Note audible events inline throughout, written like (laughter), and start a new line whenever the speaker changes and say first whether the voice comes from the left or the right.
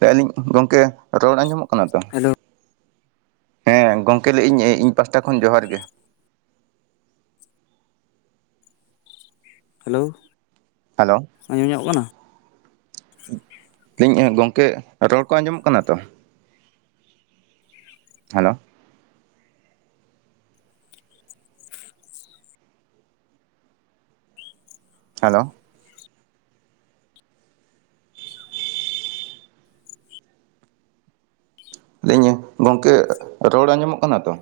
right: ᱞᱟᱹᱞᱤᱧ ᱜᱚᱝᱠᱮ, ᱨᱚᱲ ᱟᱸᱡᱚᱢᱚᱜ ᱠᱟᱱᱟ ᱛᱚ?
left: ᱦᱮᱞᱳ
right: ᱦᱮᱸ ᱜᱚᱝᱠᱮ ᱞᱟᱹᱭ ᱤᱧ ᱯᱟᱥᱴᱟ ᱠᱷᱚᱱ ᱡᱚᱦᱟᱨ ᱜᱮ᱾
left: ᱦᱮᱞᱳᱣ᱾
right: ᱦᱮᱞᱳ ᱞᱟᱹᱭ ᱤᱧ ᱜᱚᱝᱠᱮ ᱨᱚᱲ ᱠᱚ ᱟᱸᱡᱚᱢᱚᱜ ᱠᱟᱱᱟ ᱛᱚ? ᱦᱮᱞᱳ ᱦᱮᱞᱳ ᱞᱟᱹᱭᱤᱧ ᱜᱚᱝᱠᱮ ᱨᱚᱲ ᱟᱸᱡᱚᱢᱚᱜ ᱠᱟᱱᱟ ᱛᱚ?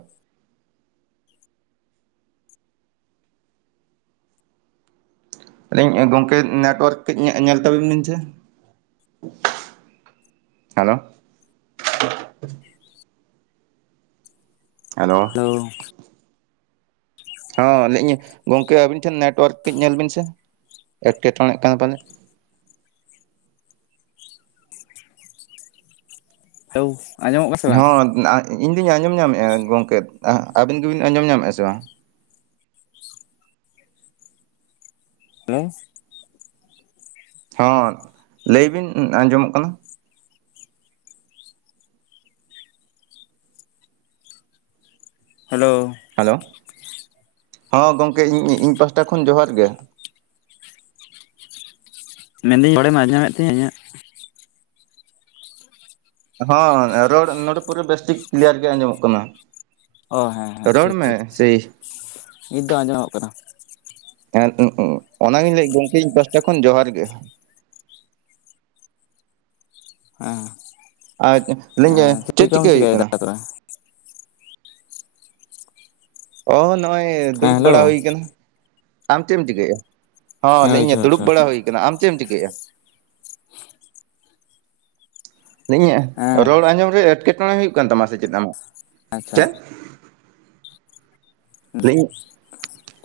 right: ᱟᱹᱞᱤᱧ ᱜᱚᱝᱠᱮ ᱱᱮᱴᱳᱣᱟᱨᱠ ᱠᱟᱹᱡ ᱧᱮ ᱧᱮᱞ ᱛᱟᱹᱵᱤᱱ ᱥᱮ᱾ ᱦᱮᱞᱳ ᱦᱮᱞᱳ
left: (unintelligible)
right: ᱦᱚᱸ ᱞᱟᱹᱭᱮᱫᱟᱹᱧ ᱜᱚᱝᱠᱮ ᱟᱹᱵᱤᱱ ᱴᱷᱮᱱ ᱱᱮᱴᱣᱟᱨᱠ ᱠᱟᱹᱡ ᱧᱮᱞ ᱵᱤᱱ ᱥᱮ, ᱮᱴᱠᱮᱴᱚᱬᱮᱜ ᱠᱟᱱᱟ ᱯᱟᱞᱮ᱾
left: (unintelligible) ᱵᱟᱝ
right: ᱦᱚᱸ ᱤᱧᱫᱚᱧ ᱟᱸᱡᱚᱢ ᱧᱟᱢᱮᱜᱼᱟ ᱜᱚᱝᱠᱮ ᱟᱹᱵᱤᱱ ᱜᱮᱵᱤᱱ ᱟᱸᱡᱚᱢ ᱧᱟᱢᱮᱜᱼᱟ ᱥᱮ ᱵᱟᱝ?
left: ᱦᱮᱞᱳ
right: ᱦᱚᱸ ᱞᱟᱹᱭ ᱵᱤᱱ ᱟᱸᱡᱚᱢᱚᱜ ᱠᱟᱱᱟ᱾
left: ᱦᱮᱞᱳ
right: ᱦᱮᱞᱳ ᱦᱮᱸ, ᱜᱚᱝᱠᱮ ᱤᱧ ᱤᱧ ᱯᱟᱦᱴᱟ ᱠᱷᱚᱱ ᱡᱚᱦᱟᱨ ᱜᱮ᱾
left: ᱢᱮᱱᱫᱟᱹᱧ ᱨᱚᱲᱮᱢ ᱟᱸᱡᱚᱢᱮᱫ ᱛᱤᱧᱟᱹ ᱤᱧᱟᱹᱜ?
right: ᱦᱚᱸ ᱨᱚᱲ ᱱᱚᱸᱰᱮ ᱯᱩᱨᱮ ᱵᱮᱥ ᱴᱷᱤᱠ ᱠᱞᱤᱭᱟᱨ ᱜᱮ ᱟᱸᱡᱚᱢᱚᱜ ᱠᱟᱱᱟ᱾
left: ᱚ ᱦᱮᱸ ᱦᱮᱸ
right: ᱨᱚᱲ
left: ᱴᱷᱤᱠ
right: ᱢᱮ
left: ᱴᱷᱤᱠ
right: ᱥᱮᱭ
left: ᱱᱤᱛ ᱫᱚ ᱟᱸᱡᱚᱢᱚᱜ ᱠᱟᱱᱟ᱾
right: ᱦᱮᱸ ᱚᱱᱟᱜᱤᱧ ᱞᱟᱹᱭᱮᱫ ᱜᱚᱝᱠᱮ ᱤᱧ ᱯᱟᱥᱴᱟ ᱠᱷᱚᱱ ᱡᱚᱦᱟᱨ ᱜᱮ᱾
left: ᱮᱸ
right: ᱟᱨ ᱞᱟᱹᱭᱟᱹᱧ
left: ᱮᱸ ᱪᱤᱜ
right: ᱪᱮᱫ
left: ᱠᱚᱢ
right: ᱪᱤᱠᱟᱹ ᱦᱩᱭᱩᱜ
left: ᱪᱤᱠᱟᱭ
right: ᱠᱟᱱᱟ
left: ᱫᱟ (inaudible)
right: ᱚ ᱱᱚᱜᱼᱚᱭ
left: ᱦᱮᱸ
right: ᱫᱩᱲᱩᱵ
left: ᱦᱮᱞᱳ
right: ᱵᱟᱲᱟ ᱦᱩᱭ ᱠᱟᱱᱟ᱾ ᱟᱢ ᱪᱮᱫ ᱮᱢ ᱪᱤᱠᱟᱹᱭᱮᱜᱼᱟ? ᱦᱚᱸ
left: ᱦᱮᱸ ᱦᱳᱭ
right: ᱞᱟᱹᱭᱮᱫᱟᱹᱧ
left: ᱡᱚᱦᱟᱨ
right: ᱫᱩᱲᱩᱵ
left: ᱡᱚᱦᱟᱨ
right: ᱵᱟᱲᱟ ᱦᱩᱭ ᱠᱟᱱᱟ᱾ ᱟᱢ ᱪᱮᱢ ᱪᱤᱠᱟᱹᱭᱮᱜᱼᱟ?
left: ᱦᱮᱸ
right: (unintelligible) ᱨᱚᱲ ᱟᱸᱡᱚᱢ ᱨᱮ ᱮᱴᱠᱮᱴᱚᱬᱮ ᱦᱩᱭᱩᱜ ᱠᱟᱱ ᱛᱟᱢᱟ ᱥᱮ ᱪᱮᱫ ᱟᱢ?
left: ᱟᱪᱪᱷᱟ᱾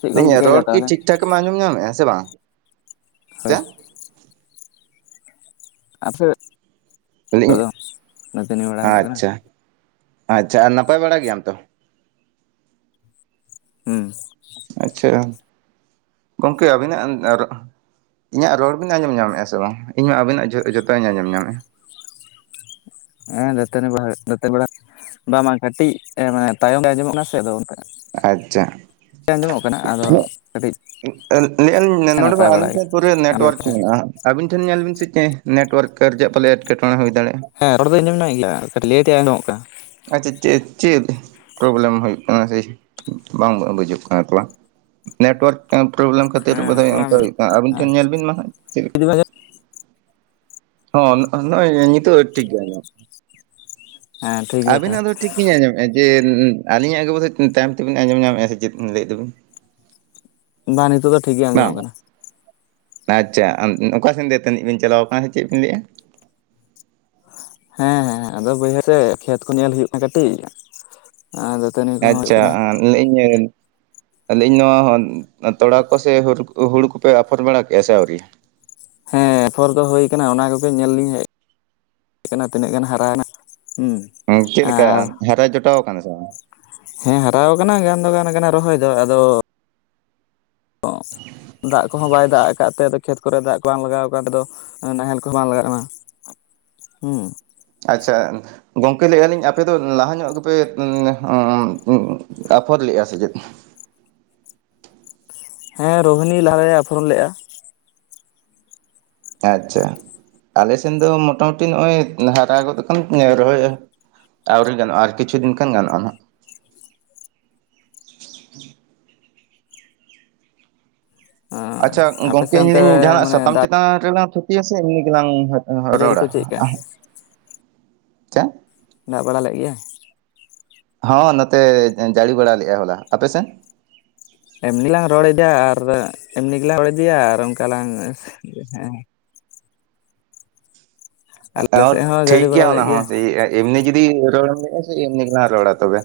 left: ᱪᱮᱫ ᱠᱚᱢ ᱪᱤᱠᱟᱹᱭᱮᱫᱟ
right: ᱨᱚᱲ ᱠᱤ
left: ᱛᱟᱦᱚᱞᱮ
right: ᱴᱷᱤᱠ ᱴᱷᱟᱠᱮᱢ ᱟᱸᱡᱚᱢ ᱧᱟᱢᱮᱜᱼᱟ ᱥᱮ ᱵᱟᱝ᱾ ᱪᱮ
left: ᱦᱳᱭ
right: ᱞᱟᱹᱭᱮᱫᱟᱹᱧ
left: (unintelligible) ᱫᱟᱹᱛᱟᱹᱱᱤ ᱵᱟᱲᱟᱭ ᱦᱩᱭᱩᱜ ᱠᱟᱱᱟ᱾
right: ᱟᱪᱪᱷᱟ ᱟᱪᱪᱷᱟ ᱟᱨ ᱱᱟᱯᱟᱭ ᱵᱟᱲᱟ ᱜᱮᱭᱟᱢ ᱛᱚ?
left: ᱦᱩᱸ
right: ᱟᱪᱪᱷᱟ ᱜᱚᱢᱠᱮ ᱟᱹᱵᱤᱱᱟᱜ ᱨᱚ ᱤᱧᱟᱹᱜ ᱨᱚᱲ ᱵᱤᱱ ᱟᱸᱡᱚᱢ ᱧᱟᱢᱮᱫᱼᱟ ᱥᱮ ᱵᱟᱝ? ᱤᱧᱢᱟ ᱟᱵᱤᱱᱟᱜ ᱡᱚᱛᱟᱜ ᱤᱧ ᱟᱸᱡᱚᱢ ᱧᱟᱢᱮᱫᱼᱟ
left: ᱦᱮᱸ ᱫᱟᱹᱛᱟᱹᱱᱤ ᱵᱟᱲᱟᱭ ᱦᱳ ᱫᱟᱹᱛᱟᱹ ᱵᱟᱲᱟ ᱵᱟᱝ ᱵᱟᱝ ᱠᱟᱹᱴᱤᱡ ᱢᱟᱱᱮ ᱛᱟᱭᱚᱢ ᱨᱮ ᱟᱸᱡᱚᱢᱚᱜ ᱠᱟᱱᱟ ᱥᱮ ᱟᱫᱚ ᱚᱱᱛᱮ
right: ᱟᱪᱪᱷᱟ
left: ᱟᱸᱡᱚᱢᱚᱜ ᱠᱟᱱᱟ ᱟᱫᱚ ᱠᱟᱹᱴᱤᱡ
right: ᱟᱹᱞ ᱞᱤᱧ ᱱᱚᱰᱮ ᱢᱟ
left: ᱱᱟᱯᱟᱭ ᱵᱟᱲᱟ
right: ᱟᱹᱞᱤᱧ
left: ᱜᱮ
right: ᱴᱷᱮᱱ ᱯᱩᱨᱟ
left: ᱟᱢᱜᱮ
right: ᱱᱮᱴᱳᱣᱟᱨᱠ
left: ᱚᱠᱟᱞᱮᱠᱟ?
right: ᱢᱮᱱᱟᱜ-ᱟ ᱟᱵᱤᱱ ᱴᱷᱮᱱ ᱧᱮᱞ ᱵᱤᱱ ᱥᱮ ᱪᱮᱫ ᱱᱮᱴᱣᱟᱨᱠ ᱠᱟᱨᱡᱟᱜ ᱯᱟᱞᱮ ᱮᱴᱠᱮᱴᱬᱮ ᱦᱩᱭ ᱫᱟᱲᱭᱟᱜᱼᱟ
left: ᱦᱮᱸ ᱨᱚᱲ ᱫᱚᱧ ᱟᱡᱟᱜ ᱧᱟᱢᱮᱫ ᱜᱮᱭᱟ ᱠᱟᱹᱴᱤᱡ ᱞᱮᱴᱧᱚᱜ ᱟᱡᱚᱢᱚᱜ ᱠᱟᱱᱟ
right: ᱟᱪᱪᱷᱟ ᱪᱮᱫ ᱪᱮᱫ? ᱯᱨᱚᱵᱞᱮᱢ ᱦᱩᱭᱩᱜ ᱠᱟᱱᱟ ᱥᱮ ᱵᱟᱝ ᱵᱩᱡᱩᱜ ᱠᱟᱱᱟ ᱛᱟᱲᱟ ᱱᱮᱴᱳᱣᱟᱨᱠ ᱯᱨᱚᱵᱞᱮᱢ ᱠᱷᱟᱹᱛᱤᱨ
left: ᱦᱮᱸ
right: ᱵᱟᱫᱷᱟᱹᱭ ᱵᱚᱪᱷᱚᱨ
left: ᱛᱷᱚᱲᱟᱢ
right: ᱟᱝᱠᱟ ᱦᱩᱭᱩᱜ ᱠᱟᱱᱟ ᱟᱵᱤᱱ
left: ᱦᱮᱸ
right: ᱴᱷᱮᱱ ᱧᱮᱞ ᱵᱤᱱ ᱢᱟ ᱦᱟᱸᱜ ᱦᱚ ᱱᱚᱜᱼᱚᱭ ᱱᱤᱛᱚᱜ ᱴᱷᱤᱠ ᱜᱮ ᱟᱡᱚᱢᱚᱜ
left: ᱦᱮᱸ ᱴᱷᱤᱠ ᱜᱮᱭᱟ ᱛᱟᱦᱚᱞᱮ
right: ᱟᱵᱤᱱᱟᱜ ᱫᱚ ᱴᱷᱤᱠᱜᱤᱧ ᱟᱸᱡᱚᱢᱮᱫᱼᱟ ᱡᱮ ᱟᱹᱞᱤᱧᱟᱜ ᱜᱮ ᱵᱚᱫᱷᱚᱨ ᱛᱟᱭᱚᱢ ᱛᱮᱵᱮᱱ ᱟᱸᱡᱚᱢ ᱧᱟᱢᱮᱫᱼᱟ ᱥᱮ ᱪᱮᱫ ᱵᱤᱱ ᱞᱟᱹᱭᱮᱫ ᱫᱚ ᱵᱤᱱ
left: ᱵᱟ ᱱᱤᱛᱚᱜ ᱫᱚ ᱴᱷᱤᱠ ᱜᱮ
right: ᱵᱟᱝ
left: ᱟᱸᱡᱚᱢᱚᱜ ᱠᱟᱱᱟ
right: ᱟᱪᱪᱷᱟ ᱚᱠᱟ ᱥᱮᱱ ᱫᱟᱹᱛᱟᱹᱱᱤᱜ ᱵᱤᱱ ᱪᱟᱞᱟᱣ ᱟᱠᱟᱱᱟ ᱥᱮ ᱪᱮᱫ ᱵᱤᱱ ᱞᱟᱹᱭᱮᱜᱼᱟ?
left: ᱦᱮᱸ ᱦᱮᱸ ᱟᱫᱚ ᱵᱟᱹᱭᱦᱟᱹᱲ ᱨᱮ ᱠᱷᱮᱛ ᱠᱚ ᱧᱮᱞ ᱦᱩᱭᱩᱜ ᱠᱟᱱᱟ ᱠᱟᱹᱴᱤᱡ ᱟᱨ ᱫᱟᱹᱛᱟᱹᱱᱤ ᱠᱚᱦᱚᱸ ᱦᱩᱭᱩᱜ
right: ᱟᱪᱪᱷᱟ
left: ᱠᱟᱱᱟ
right: ᱞᱟᱭᱮᱫ ᱤᱧ ᱞᱮᱭᱤᱜ ᱤᱧ ᱱᱚᱣᱟ ᱛᱚᱲᱟ ᱠᱚ ᱥᱮ ᱦᱩᱲᱩ ᱠᱚᱯᱮ ᱟᱯᱷᱚᱨ ᱵᱟᱲᱟ ᱠᱮᱫᱼᱟ ᱥᱮ ᱟᱹᱣᱨᱤ?
left: ᱦᱮᱸ ᱟᱯᱷᱚᱨ ᱫᱚ ᱦᱩᱭ ᱟᱠᱟᱱᱟ ᱚᱱᱟ ᱠᱚᱜᱮ ᱧᱮᱞ ᱞᱤᱧ ᱦᱮᱡ ᱠᱟᱱᱟ ᱛᱤᱱᱟᱹᱜ ᱜᱟᱱ ᱦᱟᱨᱟᱭᱱᱟ, ᱦᱩᱸ
right: ᱦᱩᱸ ᱪᱮᱫᱞᱮᱠᱟ
left: ᱟᱨ
right: ᱦᱟᱨᱟ ᱡᱚᱴᱟᱣ ᱟᱠᱟᱱᱟ ᱥᱮ ᱵᱟᱝ?
left: ᱦᱮᱸ ᱦᱟᱨᱟᱣ ᱠᱟᱱᱟ ᱜᱟᱱ ᱫᱚ ᱜᱟᱱ ᱠᱟᱱᱟ ᱨᱚᱦᱚᱭ ᱫᱚ ᱟᱫᱚ ᱫᱟᱜ ᱠᱚᱦᱚᱸ ᱵᱟᱭ ᱫᱟᱜ ᱟᱠᱟᱫ ᱛᱮ ᱟᱫᱚ ᱠᱷᱮᱛ ᱠᱚᱨᱮ ᱫᱟᱜ ᱠᱚ ᱵᱟᱝ ᱞᱟᱜᱟᱣ ᱠᱟᱱ ᱫᱚ ᱱᱟᱦᱮᱞ ᱠᱚᱦᱚᱸ ᱵᱟᱝ ᱞᱟᱜᱟᱜ ᱠᱟᱱᱟ ᱦᱮᱸ
right: ᱟᱪᱪᱷᱟ ᱜᱚᱝᱠᱮ ᱞᱟᱹᱭᱮᱜᱼᱟ ᱞᱤᱧ ᱟᱯᱮ ᱫᱚ ᱞᱟᱦᱟ ᱧᱚᱜ ᱜᱮᱯᱮ ᱩᱸ ᱟᱹ ᱩᱸ ᱟᱯᱷᱚᱨ ᱞᱮᱫᱼᱟ ᱥᱮ ᱪᱮᱫ?
left: ᱦᱮᱸ ᱨᱳᱦᱤᱱᱤ ᱞᱟᱦᱟᱨᱮ ᱟᱯᱷᱳᱨ ᱞᱮᱫᱼᱟ
right: ᱟᱪᱪᱷᱟ ᱟᱞᱮᱥᱮᱱ ᱫᱚ ᱢᱚᱴᱟ ᱢᱩᱴᱤ ᱱᱚᱜ ᱚᱭ ᱦᱟᱨᱟ ᱜᱚᱫ ᱟᱠᱟᱱ ᱨᱚᱦᱚᱭ ᱮᱦᱚ ᱟᱹᱣᱨᱤ ᱜᱟᱱᱚᱜᱼᱟ ᱟᱨ ᱠᱤᱪᱷᱩ ᱫᱤᱱ ᱠᱷᱟᱱ ᱜᱟᱱᱼᱟ ᱱᱟᱦᱟᱜ ᱟᱪᱪᱷᱟ
left: ᱟᱯᱮ
right: ᱜᱚᱝᱠᱮ
left: ᱥᱮᱫ
right: ᱤᱧ
left: ᱚᱱᱛᱮ
right: ᱞᱮᱤᱧ ᱡᱟᱦᱟᱱᱟᱜ
left: ᱢᱟᱱᱮ
right: ᱥᱟᱛᱟᱢ ᱪᱮᱛ
left: ᱫᱟᱜ
right: ᱪᱮᱛᱟᱱ ᱨᱮᱞᱟᱝ ᱛᱷᱩᱛᱤᱭᱟ ᱥᱮ ᱮᱢᱱᱤ ᱜᱮᱞᱟᱝ
left: ᱡᱟᱹᱲᱤ ᱠᱚ
right: ᱨᱚᱲᱟ?
left: ᱪᱮᱫ ᱞᱮᱠᱟ
right: ᱪᱮ
left: ᱫᱟᱜ ᱵᱟᱲᱟ ᱞᱮᱫ ᱜᱮᱭᱟ?
right: ᱦᱚᱸ ᱱᱚᱛᱮ ᱡᱟᱹᱲᱤ ᱵᱟᱲᱟ ᱞᱮᱫᱜ-ᱭ ᱦᱚᱞᱟ ᱟᱯᱮᱥᱮᱱ?
left: ᱮᱢᱱᱤ ᱞᱟᱝ ᱨᱚᱲ ᱮᱫᱟ ᱟᱨ ᱮᱢᱱᱤ ᱜᱮᱞᱟᱝ ᱨᱚᱲ ᱤᱫᱤᱭᱟ ᱟᱨ ᱚᱝᱠᱟ ᱞᱟᱝ ᱦᱮᱸ ᱦᱮᱸ ᱟᱞᱮ
right: ᱚ
left: ᱥᱮᱫ ᱦᱚᱸ ᱡᱟᱹᱲᱤ
right: ᱴᱷᱤᱠ ᱜᱮᱭᱟ
left: ᱵᱟᱲᱟ
right: ᱚᱱᱟ
left: ᱞᱮᱫ
right: ᱦᱚᱸ ᱮᱢᱱᱤ ᱡᱩᱫᱤ ᱨᱚᱲᱮᱢ ᱞᱮᱭᱮᱜᱼᱟ ᱡᱮ ᱮᱢᱱᱤ ᱜᱮᱞᱟᱝ ᱨᱚᱲᱟ ᱛᱚᱵᱮ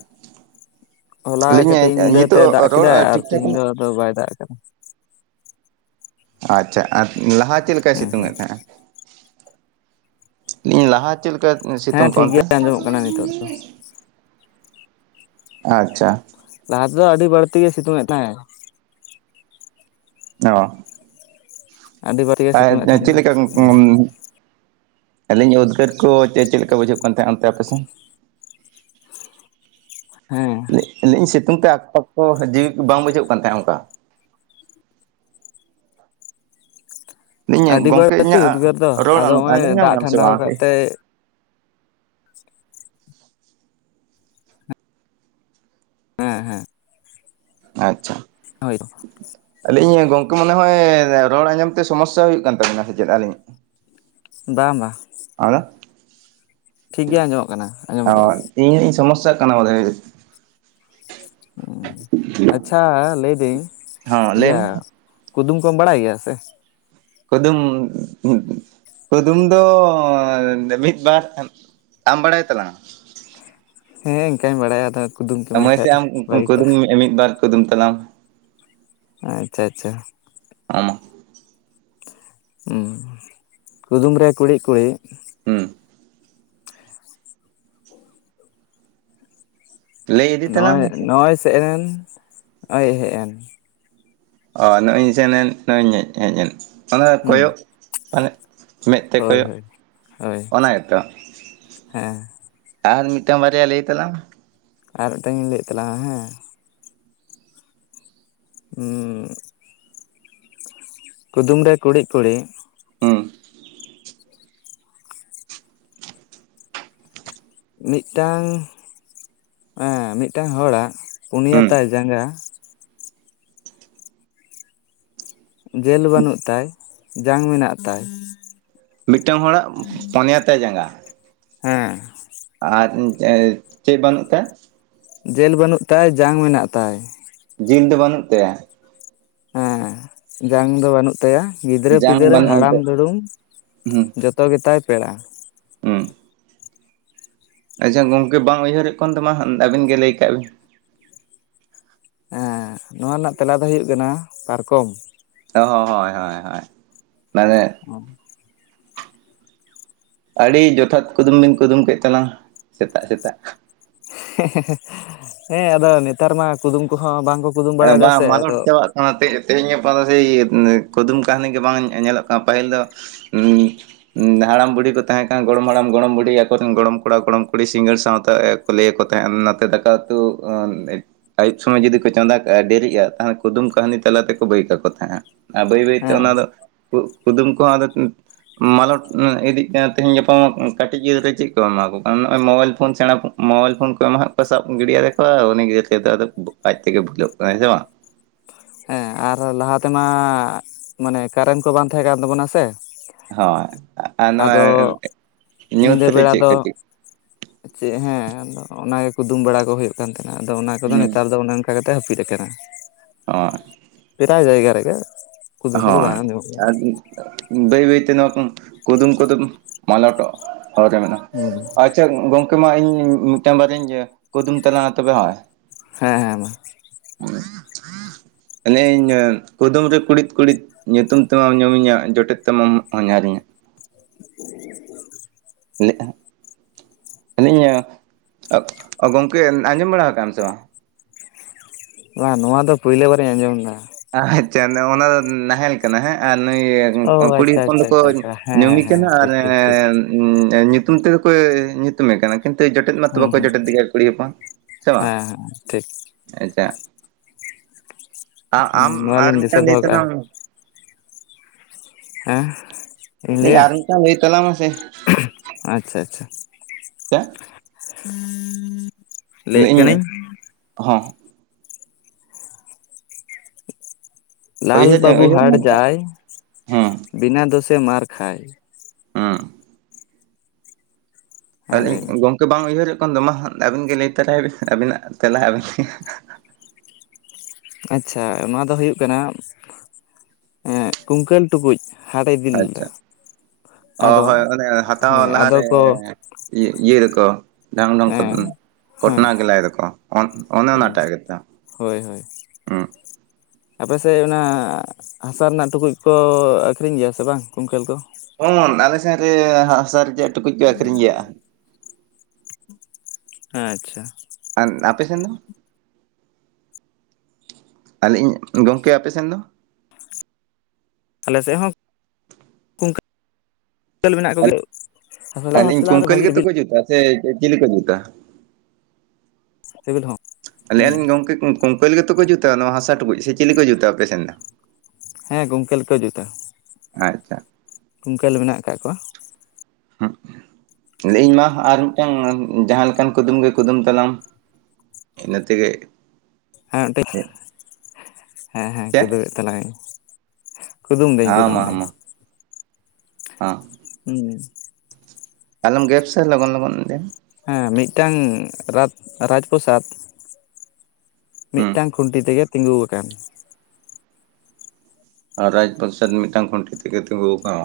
left: ᱦᱚᱞᱟ
right: ᱞᱟᱹᱭᱟᱹᱧ
left: ᱠᱟᱹᱴᱤᱡ ᱧᱤᱫᱟᱹ ᱛᱮᱜ
right: ᱱᱤᱛᱚᱜ
left: ᱫᱟᱜ
right: ᱨᱚᱲ
left: ᱠᱮᱫᱟᱭ ᱟᱨ
right: ᱴᱷᱤᱠ ᱴᱷᱟᱠ
left: ᱛᱤᱦᱤᱧ ᱫᱚ ᱟᱫᱚ ᱵᱟᱭ ᱫᱟᱜ ᱟᱠᱟᱫᱟ
right: ᱟᱪᱪᱷᱟ ᱟᱨ ᱞᱟᱦᱟ ᱪᱮᱫ ᱞᱮᱠᱟᱭ
left: ᱦᱩᱸ
right: ᱥᱤᱛᱩᱝ
left: ᱦᱩᱸ
right: ᱮᱫ ᱛᱟᱦᱮᱸᱜᱼᱟ? ᱞᱤᱧ ᱞᱟᱦᱟ ᱪᱮᱫ ᱞᱮᱠᱟ
left: ᱦᱮᱸ
right: ᱥᱤᱛᱩᱝ ᱠᱚᱜᱼᱟ
left: ᱴᱷᱤᱠ ᱜᱮ
right: ᱚᱱᱛᱮ?
left: ᱟᱸᱡᱚᱢᱚᱜ ᱠᱟᱱᱟ ᱱᱤᱛᱚᱜ ᱫᱚ
right: ᱟᱪᱪᱷᱟ
left: ᱞᱟᱦᱟ ᱛᱮᱫᱚ ᱟᱹᱰᱤ ᱵᱟᱹᱲᱛᱤ ᱜᱮ ᱥᱤᱛᱩᱝ ᱮᱜ ᱛᱟᱦᱮᱸᱫᱼᱮ
right: ᱚ
left: ᱟᱹᱰᱤ ᱵᱟᱹᱲᱛᱤ ᱜᱮ ᱥᱤᱛᱩᱝ ᱮᱫ
right: ᱟᱨ
left: ᱛᱟᱦᱮᱱᱟ
right: ᱪᱮᱫᱞᱮᱠᱟ ᱜᱩᱸ (unintelligible) ᱟᱹᱞᱤᱧ ᱩᱵᱜᱟᱤᱜᱟᱹᱨ ᱠᱚ ᱪᱮᱫ ᱪᱮᱫ ᱞᱮᱠᱟ ᱵᱩᱡᱷᱟᱹᱜ ᱠᱟᱱ ᱛᱟᱦᱮᱸᱫ ᱚᱱᱛᱮ ᱟᱯᱮᱥᱮᱱ?
left: ᱦᱮᱸ
right: ᱟᱞᱤᱧ ᱥᱤᱛᱩᱝ ᱛᱮ ᱟᱠᱯᱟᱠ ᱠᱚ ᱡᱤᱣᱤ ᱠᱚ ᱵᱟᱝ ᱵᱩᱡᱷᱟᱹᱜ ᱠᱟᱱ ᱛᱟᱦᱮᱸᱫ ᱚᱱᱠᱟᱼᱼ ᱞᱟᱹᱭᱟᱹᱧ
left: ᱟᱹᱰᱤ
right: ᱜᱚᱝᱠᱮ
left: ᱵᱟᱹᱲᱛᱤ
right: ᱤᱧᱟᱹᱜ
left: ᱩᱫᱽᱜᱟᱹᱨ ᱫᱚ
right: ᱨᱚᱲ
left: ᱟᱫᱚ ᱱᱚᱜ ᱚᱭ
right: ᱟᱸᱡᱚᱢ
left: ᱫᱟᱜ
right: ᱧᱟᱢᱮᱫ ᱟᱢ ᱥᱮ
left: ᱴᱷᱟᱱᱰᱟᱣ
right: ᱵᱟᱝ?
left: ᱠᱟᱫᱛᱮᱭ ᱦᱮᱸ ᱦᱮᱸ
right: ᱟᱪᱪᱷᱟ
left: ᱦᱳᱭ
right: ᱞᱮᱭᱮᱜᱤᱧ ᱜᱚᱝᱠᱮ ᱢᱚᱱᱮ ᱦᱚᱭ ᱨᱚᱲ ᱟᱸᱡᱚᱢ ᱛᱮ ᱥᱚᱢᱚᱥᱥᱟ ᱦᱩᱭᱩᱜ ᱠᱟᱱ ᱛᱟᱹᱵᱤᱱᱟ ᱥᱮ ᱪᱮᱫ ᱟᱹᱞᱤᱧᱟᱜ
left: ᱵᱟᱝ ᱵᱟᱝ
right: ᱟᱫᱚᱼᱼ
left: ᱴᱷᱤᱠ ᱜᱮ ᱟᱸᱡᱚᱢᱚᱜ ᱠᱟᱱᱟ ᱟᱸᱡᱚᱢ ᱠᱚᱫᱚ
right: ᱤᱧ ᱦᱟᱜᱤᱧ ᱥᱚᱢᱚᱥᱥᱟᱜ ᱠᱟᱱᱟ ᱵᱚᱫᱷᱚᱣ
left: ᱚ ᱟᱪᱪᱷᱟ ᱞᱟᱹᱭᱫᱟᱹᱧ
right: ᱦᱚᱸ ᱞᱟᱹᱭ
left: ᱮᱭᱟ
right: ᱢᱮ
left: ᱠᱩᱫᱩᱢ ᱠᱚᱢ ᱵᱟᱲᱟᱭ ᱜᱮᱭᱟ ᱥᱮ
right: ᱠᱩᱫᱩᱢ ᱠᱩᱫᱩᱢ ᱫᱚ ᱢᱤᱫ ᱵᱟᱨ ᱟᱢ ᱵᱟᱲᱟᱭ ᱛᱟᱞᱟᱝ ᱟᱢ
left: ᱦᱮᱸ ᱤᱱᱠᱟᱧ ᱵᱟᱲᱟᱭᱟ ᱟᱫᱷ
right: ᱢᱚᱭᱥᱮ ᱟᱢ ᱠᱩᱫᱩᱢ ᱢᱮ ᱢᱤᱫ ᱵᱟᱨ ᱠᱩᱫᱩᱢ ᱛᱟᱞᱟᱝ ᱢᱮ
left: ᱟᱪᱪᱷᱟ ᱟᱪᱪᱷᱟ
right: ᱟᱢ
left: ᱠᱩᱫᱩᱢ ᱨᱮ ᱠᱩᱲᱤᱫ ᱠᱩᱲᱤᱫ
right: ᱦᱩᱸ ᱞᱟᱹᱭ ᱤᱫᱤ ᱛᱟᱞᱟᱝ
left: ᱱᱚᱜᱼᱚᱭ
right: ᱢᱮᱥᱮ
left: ᱱᱚᱜᱼᱚᱭ ᱥᱮᱱ ᱮᱱ ᱱᱚᱜᱭ ᱦᱮᱡ ᱮᱱ
right: ᱚ ᱱᱚᱜᱼᱚᱭᱤᱧ ᱥᱮᱱᱮᱱ ᱱᱚᱜᱼᱚᱭᱤᱧ ᱦᱮᱡ ᱮᱱ ᱚᱱᱟ ᱫᱚ
left: ᱦᱩᱸ
right: ᱠᱚᱭᱚᱜ ᱢᱟᱱᱮ ᱢᱮᱫ ᱛᱮ
left: ᱦᱳᱭ
right: ᱠᱚᱭᱚᱜ
left: ᱦᱳᱭ ᱦᱳᱭ
right: ᱚᱱᱟ ᱜᱮᱛᱚ
left: ᱦᱮᱸ
right: ᱟᱨ ᱢᱤᱫᱴᱟᱝ ᱵᱟᱨᱭᱟ ᱞᱟᱹᱭ ᱛᱟᱞᱟᱝ ᱢᱮ
left: ᱟᱨ ᱢᱤᱫᱴᱟᱝᱤᱧ ᱞᱟᱹᱭᱮᱫ ᱛᱟᱞᱟᱝᱼᱟ ᱦᱮᱸ ᱠᱩᱫᱩᱢ ᱨᱮ ᱠᱩᱲᱤᱜ ᱠᱩᱲᱤᱜ
right: ᱦᱩᱸ
left: ᱢᱤᱫᱴᱟᱝ ᱮᱸ ᱢᱤᱫᱴᱟᱝ ᱦᱚᱲᱟᱜ ᱯᱩᱱᱭᱟ
right: ᱦᱩᱸ
left: ᱛᱟᱭ ᱡᱟᱸᱜᱟ ᱡᱮᱞ ᱵᱟᱹᱱᱩᱜ ᱛᱟᱭ ᱡᱟᱝ ᱢᱮᱱᱟᱜ ᱛᱟᱭ
right: ᱢᱤᱫᱴᱟᱝ ᱦᱚᱲᱟᱜ ᱯᱚᱱᱭᱟ ᱛᱟᱭ ᱡᱟᱸᱜᱟ
left: ᱦᱮᱸ
right: ᱟᱨ ᱪᱮ - ᱪᱮᱫ ᱵᱟᱹᱱᱩᱜ ᱛᱟᱭ
left: ᱡᱮᱞ ᱵᱟᱹᱱᱩᱜ ᱛᱟᱭ ᱡᱟᱝ ᱢᱮᱱᱟᱜ ᱛᱟᱭ
right: ᱡᱤᱞ ᱫᱚ ᱵᱟᱹᱱᱩᱜ ᱛᱟᱭᱟ
left: ᱦᱮᱸ ᱡᱟᱝ ᱫᱚ ᱵᱟᱹᱱᱩᱜ ᱛᱟᱭᱟ ᱜᱤᱫᱽᱨᱟᱹ
right: ᱡᱟᱝ
left: ᱯᱤᱫᱽᱨᱟᱹ
right: ᱵᱟᱹᱱᱩᱜ
left: ᱦᱟᱲᱟᱢ
right: ᱮᱱᱛᱮ
left: ᱫᱩᱲᱩᱢ
right: ᱦᱩᱸ
left: ᱡᱚᱛ ᱡᱚᱛᱚ ᱜᱮᱛᱟᱭ ᱯᱮᱲᱟᱼᱟ
right: ᱦᱩᱸ ᱟᱪᱪᱷᱟ ᱜᱚᱝᱠᱮ ᱵᱟᱝ ᱩᱭᱦᱟᱹᱨ ᱚᱜ ᱠᱟᱱ ᱫᱚ ᱢᱟ ᱟᱹᱵᱤᱱ ᱜᱮ ᱞᱟᱹᱭ ᱠᱟᱜ ᱵᱤᱱ
left: ᱦᱮᱸ ᱱᱚᱣᱟ ᱨᱮᱱᱟᱜ ᱛᱮᱞᱟ ᱫᱚ ᱦᱩᱭᱩᱜ ᱠᱟᱱᱟ ᱯᱟᱨᱠᱚᱢ
right: ᱚ ᱦᱚᱸ ᱦᱚᱭ ᱦᱚᱭ ᱦᱚᱭ ᱢᱟᱱᱮ
left: (inaudible)
right: ᱟᱹᱰᱤ ᱡᱚᱛᱷᱟᱛ ᱠᱩᱫᱩᱢ ᱵᱤᱱ ᱠᱩᱫᱩᱢ ᱠᱮᱫ ᱛᱟᱞᱟᱝ ᱥᱮᱛᱟᱜ ᱥᱮᱛᱟᱜ
left: ᱦᱮᱸᱻᱦᱮᱸᱻᱦᱮᱸ ᱦᱮᱸ ᱟᱫᱚ ᱱᱮᱛᱟᱨ ᱢᱟ ᱠᱩᱫᱩᱢ ᱠᱚᱦᱚᱸ ᱵᱟᱝᱠᱚ ᱠᱩᱫᱩᱢ
right: ᱮ
left: ᱵᱟᱲᱟᱭᱮᱫᱟ
right: ᱵᱟᱝ
left: ᱥᱮ
right: ᱢᱟᱞᱚᱴ
left: ᱟᱫᱚ
right: ᱪᱟᱵᱟᱜ ᱚ ᱛᱮ - ᱛᱮᱦᱮᱧ ᱜᱟᱯᱟ ᱫᱚ ᱦᱮᱭ ᱠᱩᱫᱩᱢ ᱠᱟᱹᱦᱱᱤ ᱜᱮ ᱵᱟᱝ ᱧᱮ-ᱧᱮᱞᱚᱜ ᱠᱟᱱᱟ ᱯᱟᱹᱦᱤᱞ ᱫᱚ ᱩ ᱩᱸ ᱦᱟᱲᱟᱢ ᱵᱩᱰᱷᱤ ᱠᱚ ᱛᱟᱦᱮᱸᱠᱟᱱ ᱜᱚᱲᱚᱢ ᱦᱟᱲᱟᱢ ᱜᱚᱲᱚᱢ ᱵᱩᱰᱷᱤ ᱟᱠᱚ ᱨᱮᱱ ᱜᱚᱲᱚᱢ ᱠᱚᱲᱟ ᱜᱚᱲᱚᱢ ᱠᱩᱲᱤ ᱥᱤᱸᱜᱟᱹᱲ ᱥᱟᱶᱛᱟ ᱮ ᱞᱟᱹᱭ ᱟᱠᱚ ᱛᱟᱦᱮᱸᱫ ᱮ ᱱᱚᱛᱮ ᱫᱟᱠᱟ ᱩᱛᱩ ᱩ ᱟᱹᱭᱩᱵ ᱥᱚᱢᱚᱭ ᱡᱩᱫᱤ ᱠᱚ ᱪᱚᱸᱫᱟ ᱮ ᱰᱮᱨᱤᱜ-ᱟ ᱛᱟᱦᱚᱞᱮ ᱠᱩᱫᱩᱢ ᱠᱟᱹᱦᱱᱤ ᱛᱟᱞᱟ ᱛᱮᱠᱚ ᱵᱟᱹᱭ ᱠᱟᱠᱚ ᱛᱟᱦᱮᱸᱫ-ᱟ ᱟᱨ ᱵᱟᱹᱭ ᱵᱟᱹᱭᱛᱮ
left: ᱦᱮᱸ
right: ᱚᱱᱟ ᱫᱚ ᱠᱩ-ᱠᱩᱫᱩᱢ ᱠᱚᱦᱚᱸ ᱟᱫᱚ ᱢᱟᱞᱚᱴ ᱤᱫᱤᱜ ᱠᱟᱱᱟ ᱛᱮᱦᱮᱧ ᱜᱟᱯᱟ ᱢᱟ ᱠᱟᱹᱴᱤᱡ ᱜᱤᱫᱽᱨᱟᱹ ᱪᱮᱫ ᱠᱚ ᱮᱢᱟ ᱠᱚ ᱠᱟᱱᱟ ᱱᱚᱜ-ᱚᱭ ᱢᱳᱵᱟᱭᱤᱞ ᱯᱷᱳᱱ ᱥᱮᱸᱲᱟ ᱯᱷᱚ- ᱢᱳᱵᱟᱭᱤᱞ ᱯᱷᱳᱱ ᱠᱚ ᱮᱢᱟᱦᱟᱜ ᱠᱚᱣᱟ ᱥᱟᱵ ᱜᱤᱰᱤᱭᱟᱫᱮᱭᱟ ᱠᱚ ᱩᱱᱤ ᱜᱮ ᱪᱮᱫ ᱟᱫᱚ ᱟᱡ ᱛᱮᱜᱮ ᱵᱷᱩᱞᱟᱹᱣ ᱠᱚᱜ-ᱟᱭ ᱦᱮᱸ ᱥᱮ ᱵᱟᱝ
left: ᱦᱮᱸ ᱟᱨ ᱞᱟᱦᱟ ᱛᱮᱢᱟ ᱢᱟᱱᱮ ᱠᱟᱨᱮᱱᱴ ᱠᱚ ᱵᱟᱝ ᱛᱟᱦᱮᱸ ᱠᱟᱱ ᱛᱟᱵᱚᱱᱟ ᱥᱮ
right: ᱦᱚᱭ ᱟᱨ ᱱᱚᱣᱟ
left: ᱟᱫᱚ
right: ᱧᱩᱛ ᱨᱮ ᱪᱮᱫ ᱠᱚ ᱪᱤᱠ
left: ᱪᱮᱜ ᱦᱮᱸ ᱟᱫᱚ ᱚᱱᱟᱜᱮ ᱠᱩᱫᱩᱢ ᱵᱟᱲᱟ ᱠᱚ ᱦᱩᱭᱩᱜ ᱠᱟᱱ ᱛᱟᱦᱮᱱᱟ ᱟᱫᱚ ᱚᱱᱟ ᱠᱚᱫᱚ
right: ᱦᱩᱸ
left: ᱱᱮᱛᱟᱨ ᱫᱚ ᱚᱱᱮ- ᱚᱱᱠᱟ ᱠᱟᱛᱮᱛ ᱦᱟᱹᱯᱤᱫ ᱠᱟᱱᱟ
right: ᱦᱚᱭ
left: ᱯᱨᱟᱭ ᱡᱟᱭᱜᱟ ᱨᱮᱜᱮ ᱠᱩᱫᱩᱢ ᱠᱚᱫᱚ ᱵᱟᱝ
right: ᱦᱳᱭ
left: ᱟᱸᱡᱚᱢᱚᱜ ᱜᱮᱭᱟ᱾
right: ᱟᱨ ᱵᱟᱹᱭ ᱵᱟᱹᱭᱛᱮ ᱱᱚᱣᱟ ᱠᱚ ᱠᱩᱫᱩᱢ ᱠᱩᱫᱩᱢ ᱢᱟᱞᱚᱴᱚᱜ ᱦᱚᱨ ᱨᱮ ᱢᱮᱱᱟᱜ
left: ᱦᱩᱸ
right: ᱟᱪᱪᱷᱟ ᱜᱚᱝᱠᱮ ᱢᱟ ᱤᱧ ᱢᱤᱫᱴᱟᱝ ᱵᱟᱨᱭᱟᱹᱧ ᱮᱸ ᱠᱩᱫᱩᱢ ᱛᱟᱞᱟᱝᱟ ᱛᱚᱵᱮ ᱦᱚᱭ
left: ᱦᱮᱸ ᱦᱮᱸ ᱢᱟ
right: ᱞᱟᱹᱭᱟᱹᱧ ᱠᱩᱫᱩᱢ ᱨᱮ ᱠᱩᱬᱤᱫ ᱠᱩᱬᱤᱫ ᱧᱩᱛᱩᱢ ᱛᱮᱢᱟᱢ ᱧᱩᱢ ᱤᱧᱟ ᱡᱚᱴᱮᱫ ᱛᱮᱢᱟᱢ ᱦᱚᱧᱦᱟᱨ ᱤᱧᱟ
left: (inaudible)
right: ᱞᱮᱜ-ᱟ ᱢᱮᱱᱮᱫ ᱟᱹᱧ ᱚᱜ ᱚ ᱜᱚᱝᱠᱮ ᱟᱸᱡᱚᱢ ᱵᱟᱲᱟ ᱠᱟᱜ-ᱟᱢ ᱥᱮ ᱵᱟᱝᱟ?
left: ᱵᱟᱝ ᱱᱚᱣᱟ ᱫᱚ ᱯᱳᱭᱞᱳ ᱵᱟᱨᱤᱧ ᱟᱸᱡᱚᱢ ᱫᱟ
right: ᱟᱪᱪᱷᱟ ᱱᱚᱜ-ᱚ ᱱᱚᱣᱟ ᱫᱚ ᱱᱟᱦᱮᱞ ᱠᱟᱱᱟ ᱦᱮᱸ ᱟᱨ ᱱᱩᱭ
left: ᱚ
right: ᱠᱩᱲᱤ
left: ᱟᱪᱪᱷᱟ
right: ᱦᱚᱯᱚᱱ
left: ᱟᱪᱪᱷᱟ
right: ᱫᱚᱠᱚ
left: ᱟᱪᱪᱷᱟ ᱟᱪᱪᱷᱟ ᱦᱮᱸ
right: ᱧᱩᱢᱮ
left: ᱦᱮᱸ
right: ᱠᱟᱱᱟ ᱟᱨ
left: ᱴᱷᱤᱠ ᱴᱷᱤᱠ ᱴᱷᱤᱠ
right: ᱮᱸᱻ ᱩᱸ ᱮ ᱧᱩᱛᱩᱢ ᱛᱮᱫᱚ ᱠᱚ ᱧᱩᱛᱩᱢᱮ ᱠᱟᱱᱟ ᱠᱤᱱᱛᱩ ᱡᱚᱴᱮᱫ ᱢᱟᱛᱚ
left: ᱦᱩᱸ
right: ᱵᱟᱠᱚ
left: ᱦᱩᱸ
right: ᱡᱚᱴᱮᱫ ᱮᱭᱟ ᱠᱩᱲᱤ ᱦᱚᱯᱚᱱ ᱥᱮ ᱵᱟᱝ
left: ᱦᱮᱸ ᱦᱮᱸ ᱴᱷᱤᱠ
right: ᱟᱪᱪᱷᱟ ᱟ-ᱟᱢ ᱟᱨ
left: ᱱᱚᱣᱟᱞᱤᱧ ᱫᱤᱥᱟᱹ
right: ᱢᱤᱫᱴᱟᱝ ᱞᱟᱹᱭ
left: ᱫᱚᱦᱚ ᱠᱟᱜᱼᱟ
right: ᱛᱟᱞᱟᱝ ᱢᱮ
left: ᱦᱮᱸ ᱤᱧ
right: (unintelligible)
left: ᱞᱟᱹᱭᱟ
right: ᱟᱨ ᱢᱤᱫᱴᱟᱝ ᱞᱟᱹᱭ ᱛᱟᱞᱟᱝ ᱢᱮᱥᱮ
left: ᱟᱪᱪᱷᱟ ᱟᱪᱪᱷᱟ ᱞᱟᱹᱭᱮᱜ ᱠᱟᱹᱱᱟᱹᱧ
right: ᱤᱧ ᱦᱚᱸ
left: ᱞᱟᱞ
right: ᱩᱭᱦᱟᱹᱨ
left: ᱵᱟᱹᱵᱩ
right: ᱩᱭᱦᱟᱹᱨ
left: ᱦᱟᱴ ᱡᱟᱭ
right: ᱦᱮᱸ
left: ᱵᱤᱱᱟ ᱫᱳᱥᱮ ᱢᱟᱨ ᱠᱷᱟᱭ
right: ᱦᱚᱸ
left: ᱦᱮᱸ
right: ᱟᱹᱞᱤᱧ
left: ᱞᱟᱹᱭ ᱢᱮ
right: ᱜᱚᱝᱠᱮ ᱵᱟᱝ ᱩᱭᱦᱟᱹᱨᱚᱜ ᱠᱟᱱ ᱫᱚ ᱢᱟ ᱟᱹᱵᱤᱱ ᱜᱮ ᱞᱟᱹᱭ ᱛᱟᱨᱟᱭ ᱵᱤᱱ ᱟᱹᱵᱤᱱᱟᱜ ᱛᱮᱞᱟ ᱟᱹᱵᱤᱱ ᱜᱮ (unintelligible)
left: ᱟᱪᱪᱷ, ᱱᱚᱣᱟ ᱫᱚ ᱦᱩᱭᱩᱜ ᱠᱟᱱᱟ ᱮᱸᱜ ᱠᱩᱝᱠᱟᱹᱞ ᱴᱩᱠᱩᱡ
right: ᱟᱪᱪᱷᱟ
left: (unintelligible)
right: ᱚ
left: ᱟᱫᱚ
right: ᱦᱚᱭ ᱚᱱᱮ ᱦᱟᱛᱟᱣ
left: ᱦᱮᱸ ᱟᱫᱚ
right: ᱞᱟᱦᱟᱨᱮᱻ
left: ᱠᱚ
right: ᱤᱭᱟᱹ-ᱤᱭᱟᱹᱭ ᱫᱚᱠᱚ ᱰᱷᱟᱝ ᱰᱷᱚᱝ ᱠᱚ
left: ᱦᱮᱸ
right: ᱩᱸ
left: ᱦᱮᱸ
right: ᱠᱚᱴᱱᱟ ᱜᱮᱞᱟᱭ ᱫᱚᱠᱚ ᱚᱱ ᱚᱱᱮ ᱚᱱᱟᱴᱟᱜ ᱜᱮᱛᱚ ᱦᱩᱸ
left: ᱟᱯᱮ ᱥᱮᱫ ᱚᱱᱟ ᱦᱟᱥᱟ ᱨᱮᱱᱟᱜ ᱴᱩᱠᱩᱡ ᱠᱚ ᱟᱹᱠᱷᱨᱤᱧ ᱜᱮᱭᱟ ᱥᱮ ᱵᱟᱝ ᱠᱩᱝᱠᱟᱹᱞ ᱠᱚ?
right: ᱦᱚᱱ, ᱟᱞᱮ ᱥᱮᱱ ᱨᱮ ᱦᱟᱥᱟ ᱨᱮᱭᱟᱜ ᱴᱩᱠᱩᱡ ᱠᱚ ᱟᱹᱠᱷᱨᱤᱧ ᱜᱮᱭᱟ
left: ᱟᱪᱪᱷᱟ
right: ᱟᱨ ᱟᱯᱮ ᱥᱮᱱ ᱫᱚ ᱟᱨ ᱞᱟᱹᱭᱮᱜ-ᱟᱹᱧ ᱜᱚᱝᱠᱮ ᱟᱯᱮ ᱥᱮᱱ ᱫᱚ?
left: ᱟᱞᱮ ᱥᱮᱫ ᱦᱚᱸ ᱠᱩᱝᱠᱟᱹ ᱠᱟᱹᱞ ᱢᱮᱱᱟᱜ ᱠᱚᱜᱮ ᱦᱚᱞᱟ
right: ᱟᱹᱞᱤᱧ
left: ᱵᱟᱯᱞᱟᱨᱮ
right: ᱠᱩᱝᱠᱟᱹᱞ
left: ᱵᱷᱟᱜᱮ
right: ᱜᱮᱛᱚ
left: ᱵᱤᱞ
right: ᱠᱚ ᱡᱩᱛᱟ ᱥᱮ ᱪᱤᱞᱤ ᱠᱚ ᱡᱩᱛᱟ
left: (unintelligible) ᱦᱚᱸ
right: ᱞᱟᱹᱭᱮᱜ-ᱟᱞᱤᱧ ᱜᱚᱝᱠᱮ ᱠᱩᱝᱠᱟᱹᱞ ᱜᱮᱛᱚ ᱠᱚ ᱡᱩᱛᱟ ᱱᱚᱣᱟ ᱦᱟᱥᱟ ᱴᱩᱠᱩᱡ ᱥᱮ ᱪᱤᱞᱤ ᱠᱚ ᱡᱩᱛᱟ ᱟᱯᱮ ᱥᱮᱱ ᱫᱚ
left: ᱦᱮᱸ ᱠᱩᱝᱠᱟᱹᱞ ᱜᱮᱠᱚ ᱡᱩᱛᱟ᱾
right: ᱟᱪᱪᱷᱟ
left: ᱠᱩᱝᱠᱟᱹᱞ ᱢᱮᱱᱟᱜ ᱟᱠᱟᱜ ᱠᱚᱣᱟ
right: ᱦᱩᱸ, ᱞᱟᱹᱭᱤᱧ ᱢᱟ ᱟᱨ ᱢᱤᱫᱴᱟᱝ ᱡᱟᱦᱟᱸ ᱞᱮᱠᱟᱱ ᱠᱩᱫᱩᱢ ᱜᱮ ᱠᱩᱫᱩᱢ ᱛᱞᱟᱝ ᱤᱱᱟᱹ ᱛᱮᱜᱮ
left: ᱦᱮᱸ ᱢᱤᱫᱴᱟᱝ ᱦᱮᱸ ᱦᱮᱸ
right: ᱪᱮᱫ
left: ᱠᱩᱫᱩᱢᱮᱫᱽ ᱛᱟᱞᱟᱝ ᱟᱹᱧ᱾ ᱠᱩᱫᱩᱢ ᱫᱟᱹᱧ ᱠᱩᱫᱩᱢ ᱫᱟᱹᱧ
right: ᱦᱮᱸ
left: ᱦᱩᱸ
right: ᱟᱞᱚᱢ ᱜᱮᱯ ᱥᱮ ᱞᱚᱜᱚᱱ ᱞᱚᱜᱚᱱ (unintelligible)
left: ᱦᱮᱸ ᱢᱤᱫᱴᱟᱝ ᱨᱟᱛᱽ ᱨᱟᱡᱽ ᱯᱨᱚᱥᱟᱫᱽ
right: ᱦᱩᱸ
left: ᱢᱤᱫᱴᱟᱝ ᱠᱷᱩᱱᱴᱤ ᱛᱮᱜᱮ ᱛᱤᱸᱜᱩᱣᱟᱠᱟᱱ
right: ᱨᱟᱡᱽ ᱯᱚᱨᱥᱟᱫ ᱢᱤᱫᱴᱟᱝ ᱠᱷᱩᱱᱴᱤ ᱛᱮᱜᱮ ᱛᱤᱸᱜᱩ ᱟᱠᱟᱱ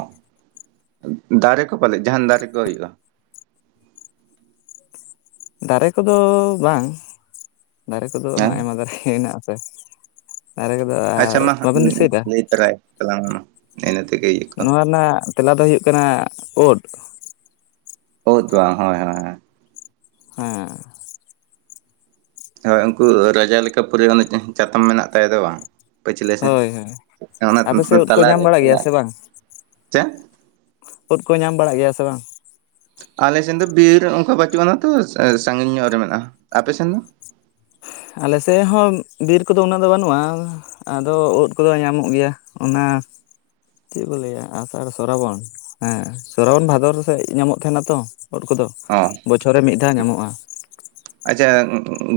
right: ᱫᱟᱨᱮ ᱠᱚ ᱯᱟᱞᱮᱫ ᱡᱟᱦᱟᱱ ᱫᱟᱨᱮ ᱠᱚ ᱦᱩᱭᱩᱜᱼᱟ᱾
left: ᱫᱟᱨᱮ ᱠᱚᱫᱚ ᱵᱟᱝ ᱫᱟᱨᱮ ᱠᱚᱫᱚ
right: ᱦᱮᱸ
left: ᱟᱭᱢᱟ ᱫᱟᱨᱮ ᱜᱮ ᱦᱮᱱᱟᱜ ᱟᱥᱮ ᱫᱟᱨᱮ ᱠᱚᱫᱚ ᱟᱨ
right: ᱟᱪᱪᱷᱟ ᱢᱟ
left: ᱵᱟᱵᱮᱱ ᱫᱤᱥᱟᱹᱭᱮᱫᱟ᱾
right: (unintelligible) ᱱᱮᱜ ᱱᱮᱛᱮ ᱜᱮ ᱤᱭᱟᱹᱜ
left: ᱱᱚᱣᱟ ᱨᱮᱱᱟᱜ ᱛᱮᱞᱟ ᱫᱚ ᱦᱩᱭᱩᱜ ᱠᱟᱱᱟ ᱩᱫ
right: ᱩᱫ ᱫᱚ ᱵᱟᱝ ᱦᱳᱭ ᱦᱳᱭ
left: ᱦᱮᱸ
right: ᱦᱳᱭ ᱩᱱᱠᱩ ᱨᱟᱡᱟ ᱞᱮᱠᱟ ᱯᱮᱨᱟᱹ ᱪᱟᱛᱟᱢ ᱢᱮᱱᱟᱜ ᱛᱟᱭ ᱫᱚ ᱵᱟᱝ ᱯᱟᱹᱪᱦᱞᱟᱸ ᱥᱮ
left: ᱦᱳᱭ ᱦᱳᱭ
right: ᱚᱱᱟ
left: ᱟᱯᱮ ᱥᱮᱫ ᱳᱫ ᱠᱚ
right: ᱛᱟᱞᱟ
left: ᱧᱟᱢ
right: ᱨᱮ
left: ᱵᱟᱲᱟᱜ
right: ᱛᱟᱞᱟ
left: ᱜᱮᱭᱟ
right: ᱨᱮ
left: ᱥᱮ
right: ᱪᱮᱫ
left: ᱩᱫ ᱠᱚ ᱧᱟᱢ ᱵᱟᱲᱟᱜ ᱜᱮᱭᱟ ᱥᱮ ᱵᱟᱝ?
right: ᱟᱞᱮᱥᱮᱱ ᱫᱚ ᱵᱤᱨ ᱚᱱᱠᱟ ᱵᱟᱪᱩᱜ ᱟᱱᱟ ᱛᱚ ᱥᱟᱺᱜᱤᱧ ᱧᱚᱜ ᱨᱮ ᱢᱮᱱᱟᱜᱼᱟ ᱟᱯᱮ ᱥᱮᱱ ᱫᱚ?
left: ᱟᱞᱮ ᱥᱮᱫ ᱦᱚᱸ ᱵᱤᱨ ᱠᱚᱫᱚ ᱩᱱᱟᱹᱜ ᱫᱚ ᱵᱟᱹᱱᱩᱜᱼᱟ᱾ ᱟᱫᱚ ᱩᱫ ᱠᱚᱫᱚ ᱧᱟᱢᱚᱜ ᱜᱮᱭᱟ ᱚᱱᱟ ᱪᱮᱫ ᱠᱚ ᱞᱟᱹᱭᱟ ᱟᱥᱟᱲ ᱥᱚᱨᱟᱵᱚᱱ ᱦᱮᱸ ᱥᱚᱨᱟᱵᱚᱱ ᱵᱷᱟᱫᱚᱨ ᱥᱮᱫ ᱧᱟᱢᱚᱜ ᱛᱟᱦᱮᱱᱟ ᱛᱚ ᱩᱫ ᱠᱚᱫᱚ᱾
right: ᱦᱚᱸ
left: ᱚ ᱨᱮ ᱢᱤᱫ ᱫᱷᱟᱣ ᱧᱟᱢᱚᱜᱼᱟ᱾
right: ᱟᱪᱷᱟ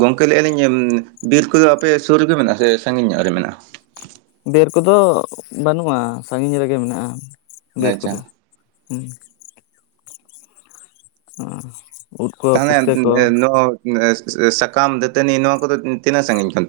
right: ᱜᱚᱝᱠᱮ ᱞᱟᱹᱭᱮᱜ ᱟᱹᱞᱤᱧ ᱵᱤᱨ ᱠᱚᱫᱚ ᱟᱯᱮ ᱥᱩᱨ ᱨᱮᱜᱮ ᱢᱮᱱᱟᱜᱼᱟ ᱥᱮ ᱥᱟᱺᱜᱤᱧ ᱧᱚᱜ ᱨᱮ ᱢᱮᱱᱟᱜᱼᱟ᱾
left: ᱵᱤᱨ ᱠᱚᱫᱚ ᱵᱟᱹᱱᱩᱜᱼᱟ ᱥᱟᱺᱜᱤᱧ ᱨᱮᱜᱮ ᱢᱮᱱᱟᱜᱼᱟ ᱵᱤᱨ
right: ᱟᱪᱪᱷᱟ
left: ᱠᱚᱫᱚ ᱦᱩ ᱦᱩᱸ
right: (unintelligible) ᱱᱚᱣᱟ ᱥᱟᱠᱟᱢ ᱫᱟᱹᱛᱟᱹᱱᱤ ᱱᱚᱣᱟ ᱠᱚᱫᱚ ᱛᱤᱱᱟᱹᱜ ᱥᱟᱺᱟᱹᱜᱤᱧ ᱠᱷᱚᱱ ᱯᱮ